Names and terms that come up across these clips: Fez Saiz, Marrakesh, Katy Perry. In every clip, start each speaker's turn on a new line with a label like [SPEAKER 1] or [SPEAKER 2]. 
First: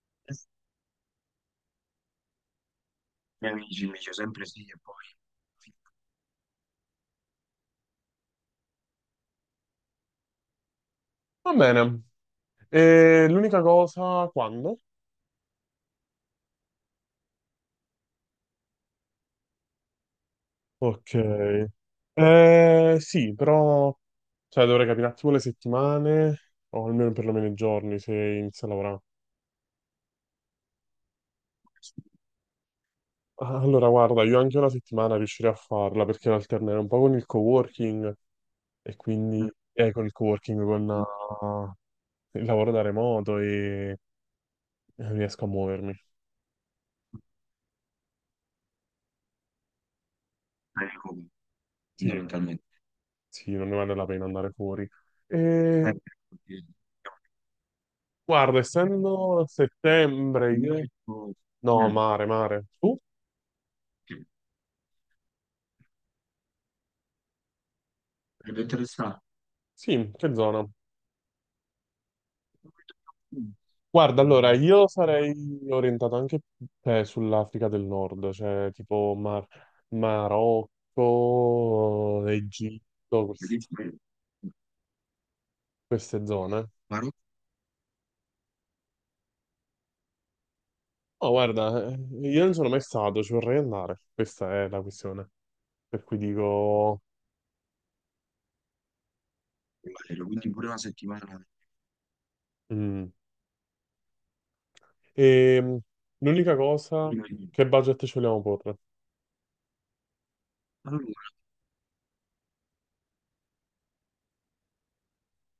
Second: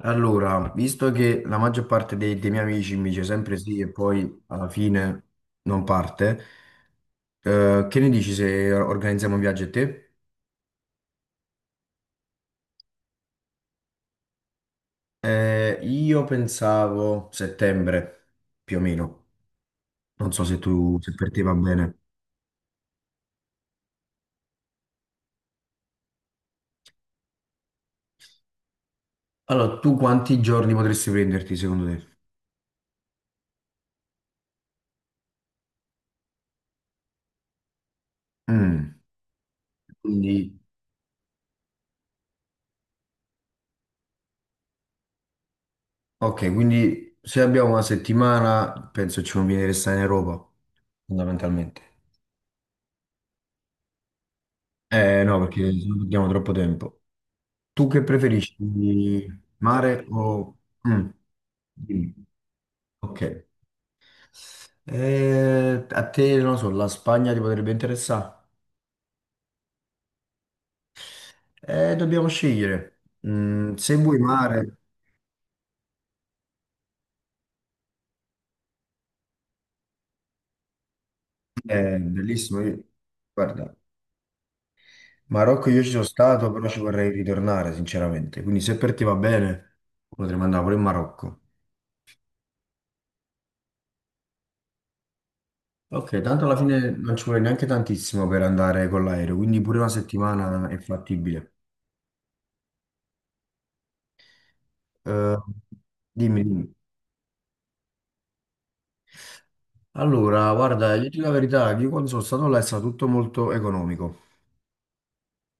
[SPEAKER 1] Allora, visto che la maggior parte dei miei amici mi dice sempre sì e poi alla fine non parte, che ne dici se organizziamo un viaggio a te?
[SPEAKER 2] Va bene. E l'unica cosa, quando?
[SPEAKER 1] Io pensavo settembre, più o meno. Non so se tu, se
[SPEAKER 2] Ok.
[SPEAKER 1] per te va bene.
[SPEAKER 2] Sì, però dovrei capire un attimo le settimane, o almeno perlomeno i giorni, se inizio a lavorare.
[SPEAKER 1] Allora, tu quanti giorni potresti prenderti secondo te?
[SPEAKER 2] Guarda, io anche una settimana riuscirei a farla perché la alternerò un po' con il coworking e
[SPEAKER 1] Mm.
[SPEAKER 2] quindi con il
[SPEAKER 1] Quindi,
[SPEAKER 2] coworking, il lavoro da remoto e riesco a muovermi.
[SPEAKER 1] ok, quindi se abbiamo una settimana, penso ci conviene restare in Europa, fondamentalmente.
[SPEAKER 2] Sì, sì, non ne vale la pena andare fuori.
[SPEAKER 1] Eh
[SPEAKER 2] Eh,
[SPEAKER 1] no, perché se
[SPEAKER 2] E
[SPEAKER 1] no perdiamo
[SPEAKER 2] Eh.
[SPEAKER 1] troppo tempo. Tu che preferisci,
[SPEAKER 2] Guarda, essendo a
[SPEAKER 1] mare o...
[SPEAKER 2] settembre, io...
[SPEAKER 1] mm,
[SPEAKER 2] No,
[SPEAKER 1] dimmi.
[SPEAKER 2] mare. Tu?
[SPEAKER 1] Ok. A te, non lo so, la Spagna ti potrebbe interessare?
[SPEAKER 2] Sì, che zona?
[SPEAKER 1] Dobbiamo scegliere. Mm, se vuoi mare,
[SPEAKER 2] Io sarei orientato anche sull'Africa del Nord, cioè tipo
[SPEAKER 1] è
[SPEAKER 2] Marocco,
[SPEAKER 1] bellissimo.
[SPEAKER 2] Egitto,
[SPEAKER 1] Guarda, Marocco io ci sono
[SPEAKER 2] queste
[SPEAKER 1] stato, però
[SPEAKER 2] zone.
[SPEAKER 1] ci vorrei ritornare, sinceramente. Quindi se per te va bene, potremmo andare pure in
[SPEAKER 2] No,
[SPEAKER 1] Marocco.
[SPEAKER 2] guarda, io non sono mai stato, ci vorrei andare. Questa è la questione. Per cui
[SPEAKER 1] Ok, tanto alla fine
[SPEAKER 2] dico...
[SPEAKER 1] non ci vuole neanche tantissimo per andare con l'aereo, quindi pure una settimana è fattibile.
[SPEAKER 2] Mm.
[SPEAKER 1] Eh,
[SPEAKER 2] Ehm,
[SPEAKER 1] dimmi,
[SPEAKER 2] L'unica
[SPEAKER 1] dimmi.
[SPEAKER 2] cosa, che budget ci vogliamo porre?
[SPEAKER 1] Allora, guarda, io dico la verità, io quando sono stato là è stato tutto molto economico.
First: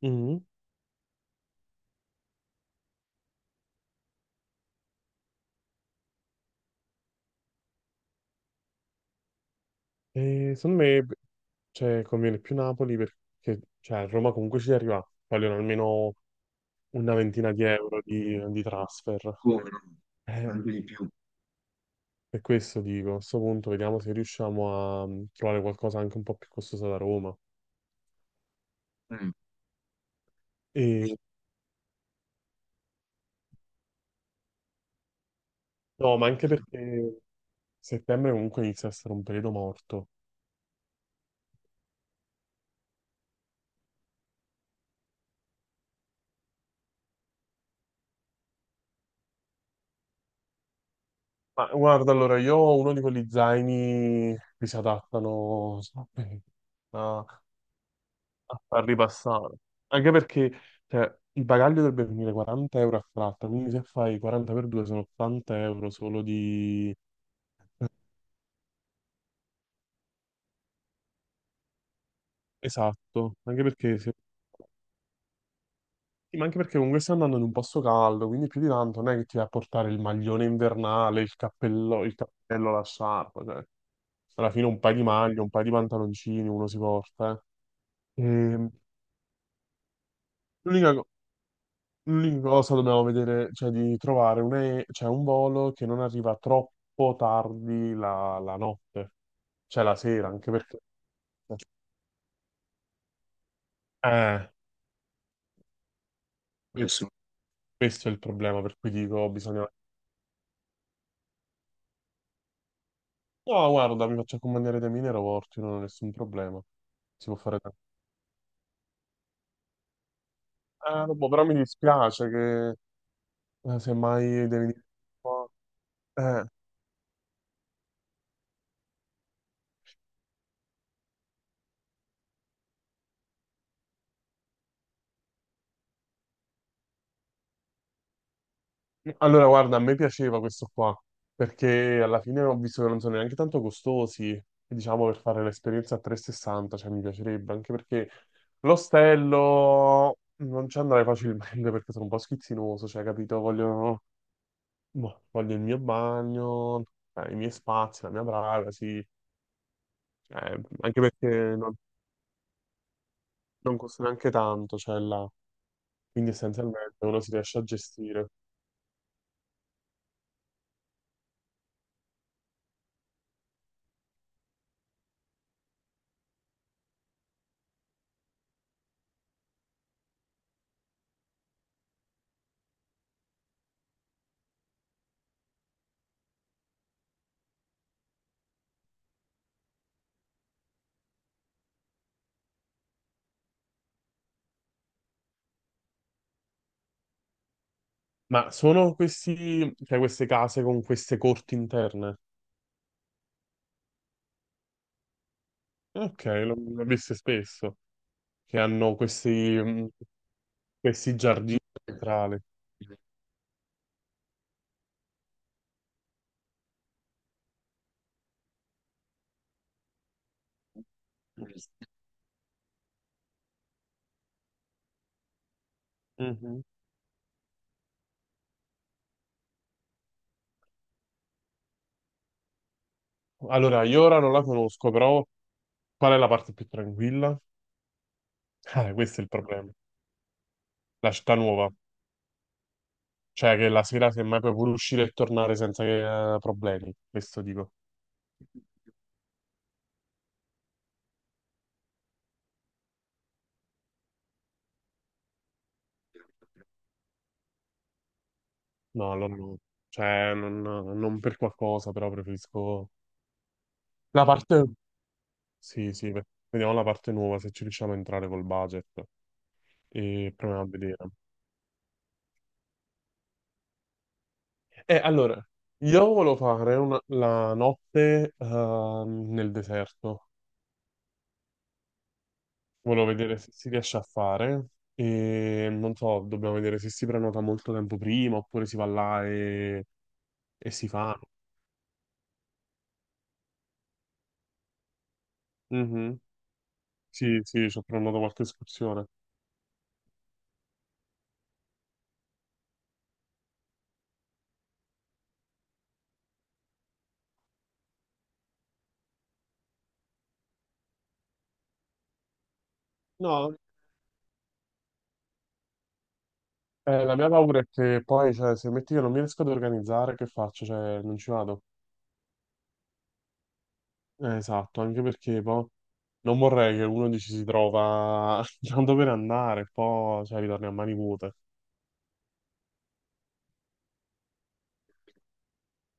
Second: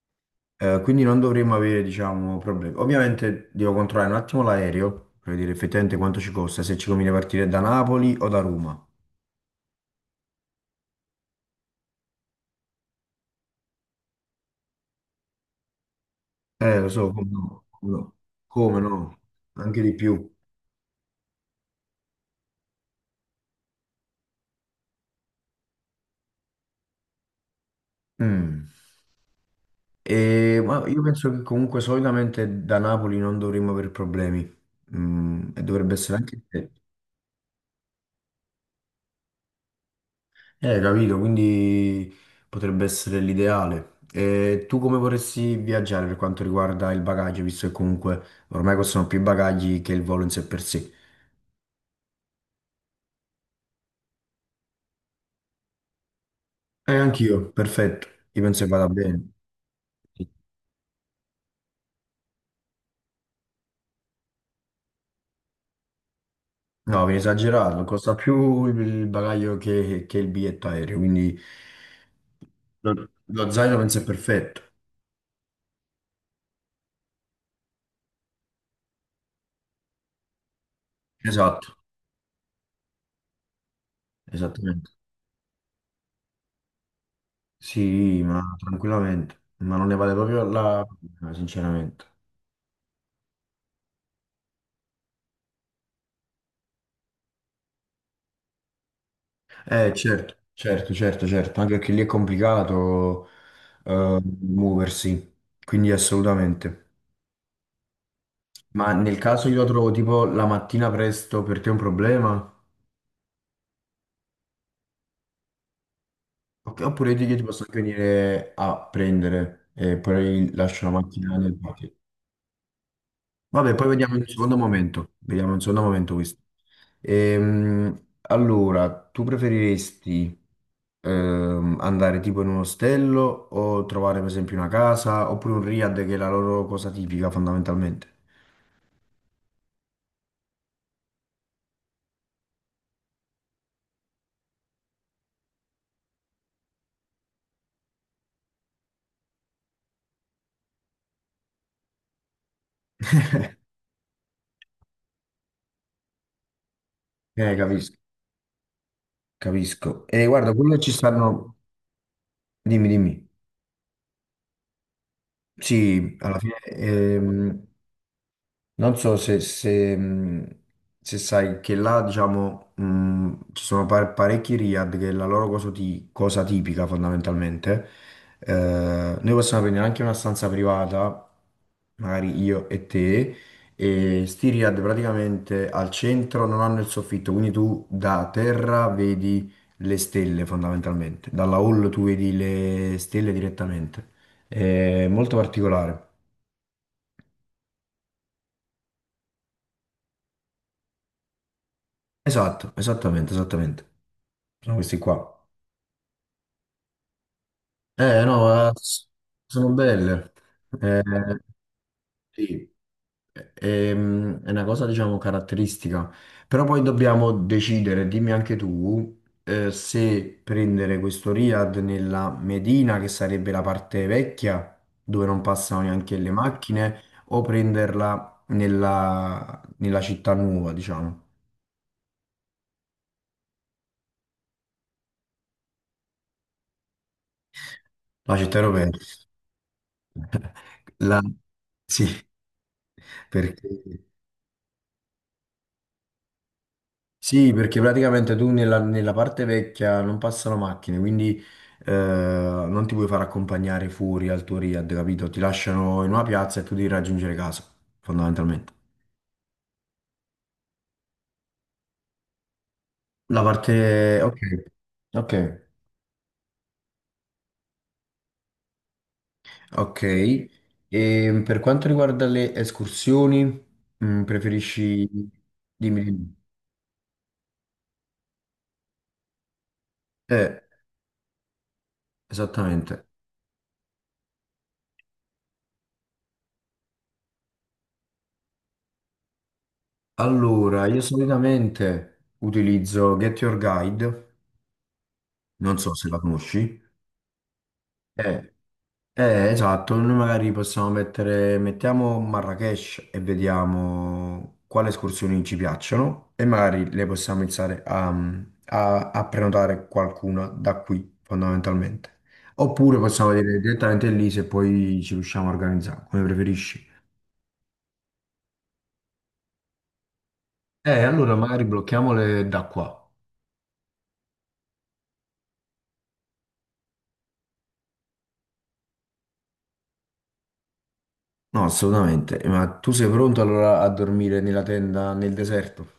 [SPEAKER 2] Mm.
[SPEAKER 1] Quindi non dovremmo avere, diciamo, problemi. Ovviamente devo controllare un attimo l'aereo, per vedere effettivamente quanto ci costa, se ci conviene partire da Napoli o da Roma.
[SPEAKER 2] E secondo me, beh, conviene più Napoli perché a Roma comunque ci arriva, vogliono almeno
[SPEAKER 1] Lo so,
[SPEAKER 2] una
[SPEAKER 1] come
[SPEAKER 2] ventina di
[SPEAKER 1] no, come
[SPEAKER 2] euro
[SPEAKER 1] no,
[SPEAKER 2] di
[SPEAKER 1] come no,
[SPEAKER 2] transfer.
[SPEAKER 1] anche di più.
[SPEAKER 2] Ehm, per questo dico, a questo punto vediamo se riusciamo a trovare qualcosa anche un po' più costoso da Roma.
[SPEAKER 1] Mm. E, ma io
[SPEAKER 2] E,
[SPEAKER 1] penso che comunque solitamente da Napoli non dovremmo avere problemi. Mm, e dovrebbe
[SPEAKER 2] no,
[SPEAKER 1] essere
[SPEAKER 2] ma
[SPEAKER 1] anche...
[SPEAKER 2] anche perché settembre comunque inizia a essere un periodo morto.
[SPEAKER 1] Capito, quindi potrebbe essere l'ideale. E tu come vorresti viaggiare per quanto riguarda il bagaglio, visto che comunque ormai costano più i bagagli che il volo in sé per sé?
[SPEAKER 2] Ma guarda, allora, io ho uno di quegli zaini che si adattano a
[SPEAKER 1] Anch'io, perfetto, io
[SPEAKER 2] a
[SPEAKER 1] penso che
[SPEAKER 2] far
[SPEAKER 1] vada bene.
[SPEAKER 2] ripassare. Anche perché il bagaglio dovrebbe venire 40 euro a tratta, quindi se fai 40 per 2 sono 80 euro solo di...
[SPEAKER 1] No, viene esagerato, costa più il bagaglio che il biglietto aereo, quindi
[SPEAKER 2] Esatto,
[SPEAKER 1] lo
[SPEAKER 2] anche
[SPEAKER 1] zaino penso
[SPEAKER 2] perché,
[SPEAKER 1] è perfetto.
[SPEAKER 2] sì, ma anche perché comunque stai andando in un posto caldo, quindi più di tanto non è che ti vai a portare il maglione invernale,
[SPEAKER 1] Esatto,
[SPEAKER 2] il cappello, la sciarpa, cioè. Alla fine un
[SPEAKER 1] esattamente.
[SPEAKER 2] paio di maglie, un paio di pantaloncini uno si porta,
[SPEAKER 1] Sì,
[SPEAKER 2] eh.
[SPEAKER 1] ma
[SPEAKER 2] E
[SPEAKER 1] tranquillamente, ma non ne vale proprio la
[SPEAKER 2] L'unica cosa...
[SPEAKER 1] pena, sinceramente.
[SPEAKER 2] L'unica cosa dobbiamo vedere, di trovare cioè, un volo che non arriva troppo tardi la notte, cioè la sera,
[SPEAKER 1] Certo,
[SPEAKER 2] anche perché...
[SPEAKER 1] certo, certo, certo, anche perché lì è complicato
[SPEAKER 2] Eh,
[SPEAKER 1] muoversi, quindi assolutamente.
[SPEAKER 2] questo, questo è il problema, per cui
[SPEAKER 1] Ma nel
[SPEAKER 2] dico,
[SPEAKER 1] caso io la
[SPEAKER 2] bisogna...
[SPEAKER 1] trovo tipo la mattina presto, per te è un problema?
[SPEAKER 2] No, guarda, mi faccio accompagnare dai miei aeroporti, non ho nessun problema.
[SPEAKER 1] Ok. Oppure io ti
[SPEAKER 2] Si
[SPEAKER 1] io
[SPEAKER 2] può
[SPEAKER 1] ti
[SPEAKER 2] fare
[SPEAKER 1] posso
[SPEAKER 2] tanto.
[SPEAKER 1] anche venire a prendere e poi lascio la
[SPEAKER 2] Boh,
[SPEAKER 1] macchina
[SPEAKER 2] però
[SPEAKER 1] nel
[SPEAKER 2] mi
[SPEAKER 1] parcheggio.
[SPEAKER 2] dispiace che
[SPEAKER 1] Vabbè, poi vediamo in un
[SPEAKER 2] semmai
[SPEAKER 1] secondo
[SPEAKER 2] devi... dire-
[SPEAKER 1] momento. Vediamo in un secondo momento questo.
[SPEAKER 2] Eh,
[SPEAKER 1] Allora, tu preferiresti andare tipo in un ostello o trovare per esempio una casa oppure un riad che è la loro cosa tipica fondamentalmente?
[SPEAKER 2] Guarda, a me piaceva questo qua, perché alla fine ho visto che non sono neanche tanto costosi, e diciamo, per fare l'esperienza a 360, cioè mi piacerebbe, anche perché l'ostello non ci andrei facilmente perché sono un po' schizzinoso, cioè, capito? Voglio, boh, voglio il mio bagno, i miei
[SPEAKER 1] Capisco,
[SPEAKER 2] spazi, la mia privacy,
[SPEAKER 1] capisco. E guarda, quello ci
[SPEAKER 2] anche perché
[SPEAKER 1] stanno... Dimmi, dimmi.
[SPEAKER 2] non costa neanche tanto, cioè, là.
[SPEAKER 1] Sì,
[SPEAKER 2] Quindi
[SPEAKER 1] alla fine
[SPEAKER 2] essenzialmente uno si riesce a gestire.
[SPEAKER 1] non so se se sai che là, diciamo, ci sono parecchi riad che è la loro cosa, cosa tipica fondamentalmente. Noi possiamo prendere anche una stanza privata, magari io e te, e sti riad praticamente al centro non hanno il soffitto, quindi tu da terra vedi le stelle fondamentalmente, dalla hall tu vedi le stelle direttamente. È molto particolare.
[SPEAKER 2] Ma sono questi, cioè queste case con queste corti interne?
[SPEAKER 1] Esatto, esattamente, esattamente. Sono questi qua.
[SPEAKER 2] Ok, l'ho viste spesso, che
[SPEAKER 1] No,
[SPEAKER 2] hanno
[SPEAKER 1] s-
[SPEAKER 2] questi,
[SPEAKER 1] sono
[SPEAKER 2] mh,
[SPEAKER 1] belle. Eh,
[SPEAKER 2] questi giardini centrali.
[SPEAKER 1] sì, è una cosa, diciamo, caratteristica. Però poi dobbiamo decidere, dimmi anche tu, se prendere questo Riad nella Medina, che sarebbe la parte vecchia, dove non passano neanche le
[SPEAKER 2] Mhm.
[SPEAKER 1] macchine, o prenderla nella città nuova, diciamo,
[SPEAKER 2] Allora, io ora non la conosco, però qual è la parte più tranquilla?
[SPEAKER 1] la città europea.
[SPEAKER 2] Questo è il problema. La
[SPEAKER 1] La-
[SPEAKER 2] città nuova,
[SPEAKER 1] Sì,
[SPEAKER 2] cioè
[SPEAKER 1] perché...
[SPEAKER 2] che la sera semmai puoi pure uscire e tornare senza che, problemi, questo
[SPEAKER 1] Sì,
[SPEAKER 2] dico.
[SPEAKER 1] perché praticamente tu nella parte vecchia non passano macchine, quindi non ti puoi far accompagnare fuori al tuo Riad, capito? Ti lasciano in una piazza e tu devi raggiungere casa, fondamentalmente.
[SPEAKER 2] No, allora no. Cioè, non per qualcosa, però preferisco...
[SPEAKER 1] La parte...
[SPEAKER 2] La
[SPEAKER 1] Ok,
[SPEAKER 2] parte...
[SPEAKER 1] ok,
[SPEAKER 2] Sì, sì, vediamo la parte nuova, se ci riusciamo a entrare col budget
[SPEAKER 1] ok.
[SPEAKER 2] e proviamo a vedere.
[SPEAKER 1] E per quanto riguarda le escursioni, mm,
[SPEAKER 2] Eh,
[SPEAKER 1] preferisci...
[SPEAKER 2] allora,
[SPEAKER 1] Dimmi,
[SPEAKER 2] io
[SPEAKER 1] dimmi.
[SPEAKER 2] volevo fare la notte nel deserto,
[SPEAKER 1] Eh,
[SPEAKER 2] volevo
[SPEAKER 1] esattamente.
[SPEAKER 2] vedere se si riesce a fare e non so, dobbiamo vedere se si prenota molto tempo prima oppure si va là e
[SPEAKER 1] Allora,
[SPEAKER 2] si
[SPEAKER 1] io
[SPEAKER 2] fa.
[SPEAKER 1] solitamente utilizzo Get Your Guide, non so se la
[SPEAKER 2] Mhm.
[SPEAKER 1] conosci.
[SPEAKER 2] Sì, sì, ci ho prenotato qualche
[SPEAKER 1] Eh,
[SPEAKER 2] escursione.
[SPEAKER 1] Esatto, noi magari possiamo mettere, mettiamo Marrakesh e vediamo quali escursioni ci piacciono e magari le possiamo iniziare a prenotare qualcuna da qui, fondamentalmente. Oppure possiamo
[SPEAKER 2] No,
[SPEAKER 1] vedere direttamente lì se poi ci riusciamo a organizzare, come preferisci.
[SPEAKER 2] la mia paura è che poi, cioè, se metti che non mi riesco ad organizzare, che faccio? Cioè, non ci
[SPEAKER 1] Allora
[SPEAKER 2] vado.
[SPEAKER 1] magari blocchiamole da qua.
[SPEAKER 2] Esatto, anche perché poi non vorrei che uno dici si trova non dove andare, e poi cioè, ritorni a mani vuote.
[SPEAKER 1] No, assolutamente, ma tu sei pronto allora a dormire nella tenda nel deserto?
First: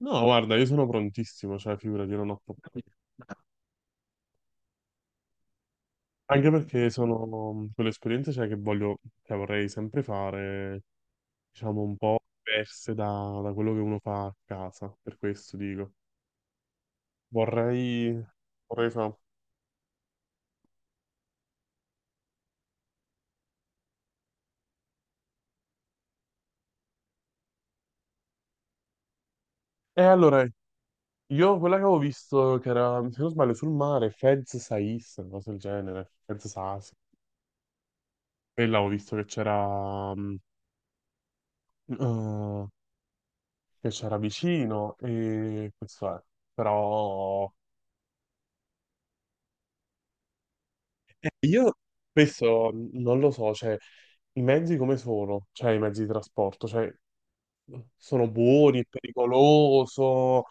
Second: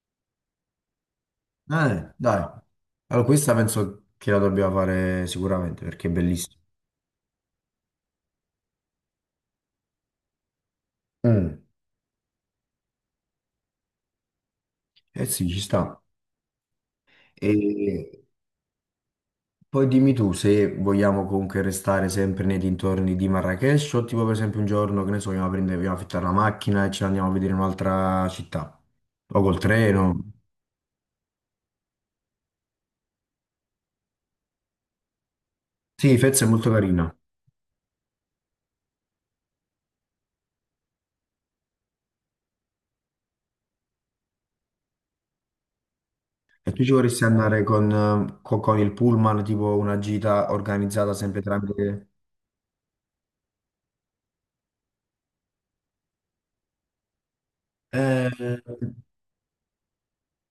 [SPEAKER 2] No, guarda, io sono prontissimo, cioè figurati, io non ho
[SPEAKER 1] Dai.
[SPEAKER 2] problemi.
[SPEAKER 1] Allora, questa penso che la dobbiamo fare sicuramente perché è
[SPEAKER 2] Anche
[SPEAKER 1] bellissima.
[SPEAKER 2] perché sono quell'esperienza che voglio, cioè, vorrei sempre fare,
[SPEAKER 1] Mm,
[SPEAKER 2] diciamo, un po' diverse da quello che uno fa a casa, per
[SPEAKER 1] eh sì,
[SPEAKER 2] questo
[SPEAKER 1] ci
[SPEAKER 2] dico.
[SPEAKER 1] sta. E
[SPEAKER 2] Vorrei, vorrei fare...
[SPEAKER 1] poi dimmi tu se vogliamo comunque restare sempre nei dintorni di Marrakech o tipo per esempio un giorno, che ne so, andiamo a prendere, vogliamo affittare una macchina e ce ne andiamo a vedere un'altra città. O col
[SPEAKER 2] E
[SPEAKER 1] treno.
[SPEAKER 2] allora, io quella che avevo visto, che era, se non sbaglio, sul mare, Fez Saiz, una cosa del genere,
[SPEAKER 1] Sì, Fez
[SPEAKER 2] Fez
[SPEAKER 1] è molto
[SPEAKER 2] Saiz.
[SPEAKER 1] carina.
[SPEAKER 2] E l'avevo visto eh, che c'era vicino e questo è.
[SPEAKER 1] E tu ci vorresti
[SPEAKER 2] Però
[SPEAKER 1] andare con, con il pullman, tipo una gita organizzata sempre
[SPEAKER 2] io
[SPEAKER 1] tramite...
[SPEAKER 2] spesso non lo so, cioè i mezzi come sono? Cioè i mezzi di trasporto, cioè sono
[SPEAKER 1] Eh,
[SPEAKER 2] buoni, è pericoloso,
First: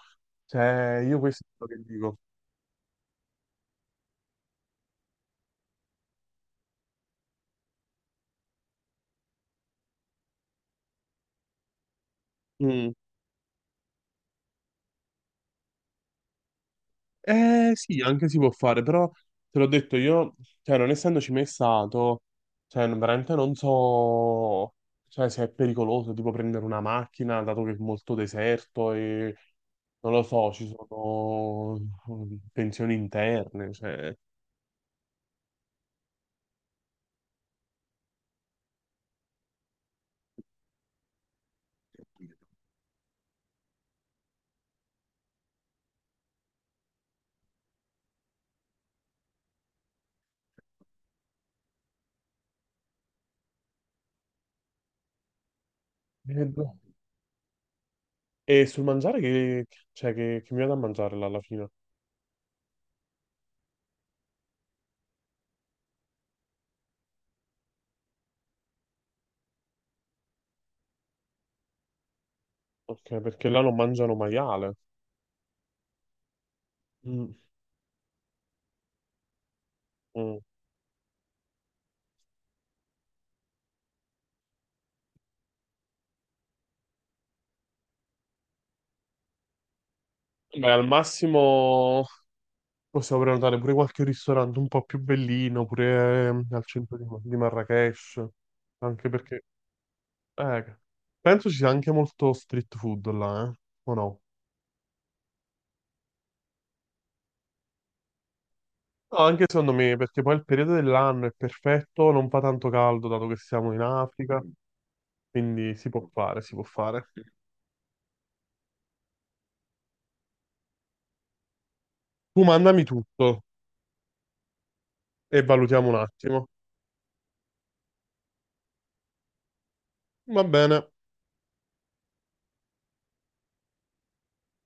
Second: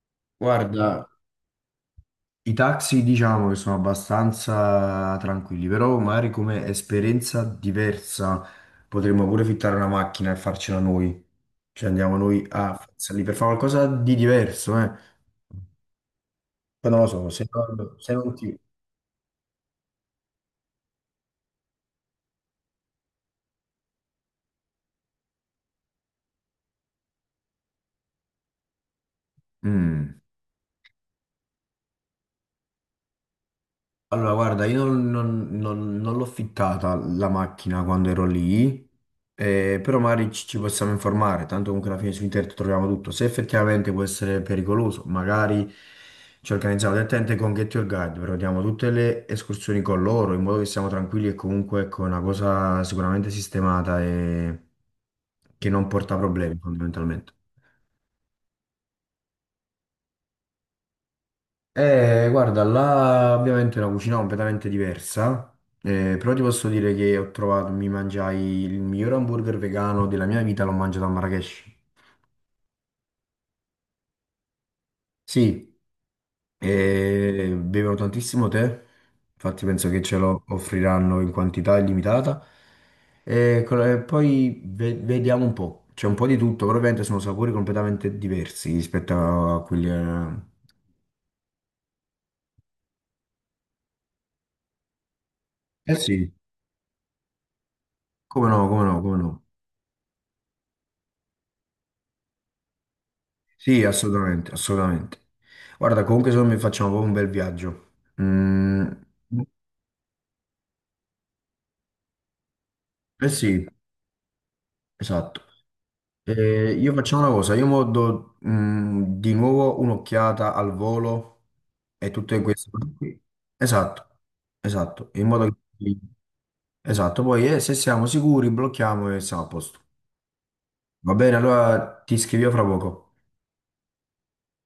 [SPEAKER 2] cioè
[SPEAKER 1] guarda,
[SPEAKER 2] io questo è quello che dico.
[SPEAKER 1] i taxi diciamo che sono abbastanza tranquilli, però magari come esperienza diversa potremmo pure fittare una macchina e farcela noi. Cioè andiamo noi a
[SPEAKER 2] Mm.
[SPEAKER 1] farcela lì per fare qualcosa di diverso, eh. Poi non lo so,
[SPEAKER 2] Eh sì,
[SPEAKER 1] se
[SPEAKER 2] anche
[SPEAKER 1] non
[SPEAKER 2] si può
[SPEAKER 1] ti...
[SPEAKER 2] fare, però te l'ho detto io, cioè non essendoci mai stato, cioè veramente non so, cioè, se è pericoloso, tipo prendere una macchina, dato che è molto deserto e non
[SPEAKER 1] Mm.
[SPEAKER 2] lo so, ci sono tensioni interne, cioè...
[SPEAKER 1] Allora, guarda, io non l'ho fittata la macchina quando ero lì, però magari ci possiamo informare, tanto comunque alla fine su internet troviamo tutto. Se effettivamente può essere pericoloso, magari ci organizziamo direttamente con Get Your Guide, prenotiamo tutte le escursioni con loro, in modo che siamo tranquilli e comunque ecco, è una cosa sicuramente sistemata e che non porta
[SPEAKER 2] E,
[SPEAKER 1] problemi fondamentalmente.
[SPEAKER 2] e sul mangiare cioè, che mi vado a mangiare là alla fine?
[SPEAKER 1] Guarda, là ovviamente è una cucina completamente diversa, però ti posso dire che ho trovato, mi mangiai il miglior hamburger vegano della mia vita, l'ho mangiato a Marrakech.
[SPEAKER 2] Ok, perché là non mangiano maiale.
[SPEAKER 1] Sì,
[SPEAKER 2] Mm,
[SPEAKER 1] bevono tantissimo tè, infatti penso che ce
[SPEAKER 2] mm.
[SPEAKER 1] lo offriranno in quantità illimitata. E poi vediamo un po', c'è un po' di tutto, però ovviamente sono sapori completamente diversi rispetto a quelli...
[SPEAKER 2] Beh, al massimo. Possiamo prenotare pure qualche ristorante un po' più bellino,
[SPEAKER 1] eh
[SPEAKER 2] pure
[SPEAKER 1] sì,
[SPEAKER 2] al centro di Marrakesh,
[SPEAKER 1] come no, come no,
[SPEAKER 2] anche
[SPEAKER 1] come no.
[SPEAKER 2] perché eh, penso ci sia anche molto street food là,
[SPEAKER 1] Sì,
[SPEAKER 2] o no?
[SPEAKER 1] assolutamente, assolutamente. Guarda, comunque secondo me facciamo proprio un bel viaggio. Mm,
[SPEAKER 2] No, anche secondo me, perché poi il periodo dell'anno è perfetto, non fa tanto caldo dato
[SPEAKER 1] eh
[SPEAKER 2] che
[SPEAKER 1] sì,
[SPEAKER 2] siamo in Africa,
[SPEAKER 1] esatto.
[SPEAKER 2] quindi si può
[SPEAKER 1] Io
[SPEAKER 2] fare.
[SPEAKER 1] facciamo una cosa, io mo do mm, di nuovo un'occhiata al volo e tutte
[SPEAKER 2] Tu
[SPEAKER 1] queste
[SPEAKER 2] mandami
[SPEAKER 1] cose qui.
[SPEAKER 2] tutto
[SPEAKER 1] Esatto, esatto, in
[SPEAKER 2] e
[SPEAKER 1] modo
[SPEAKER 2] valutiamo un
[SPEAKER 1] che...
[SPEAKER 2] attimo.
[SPEAKER 1] Esatto, poi se siamo sicuri blocchiamo e siamo a posto.
[SPEAKER 2] Va bene.
[SPEAKER 1] Va bene, allora ti scrivo fra poco.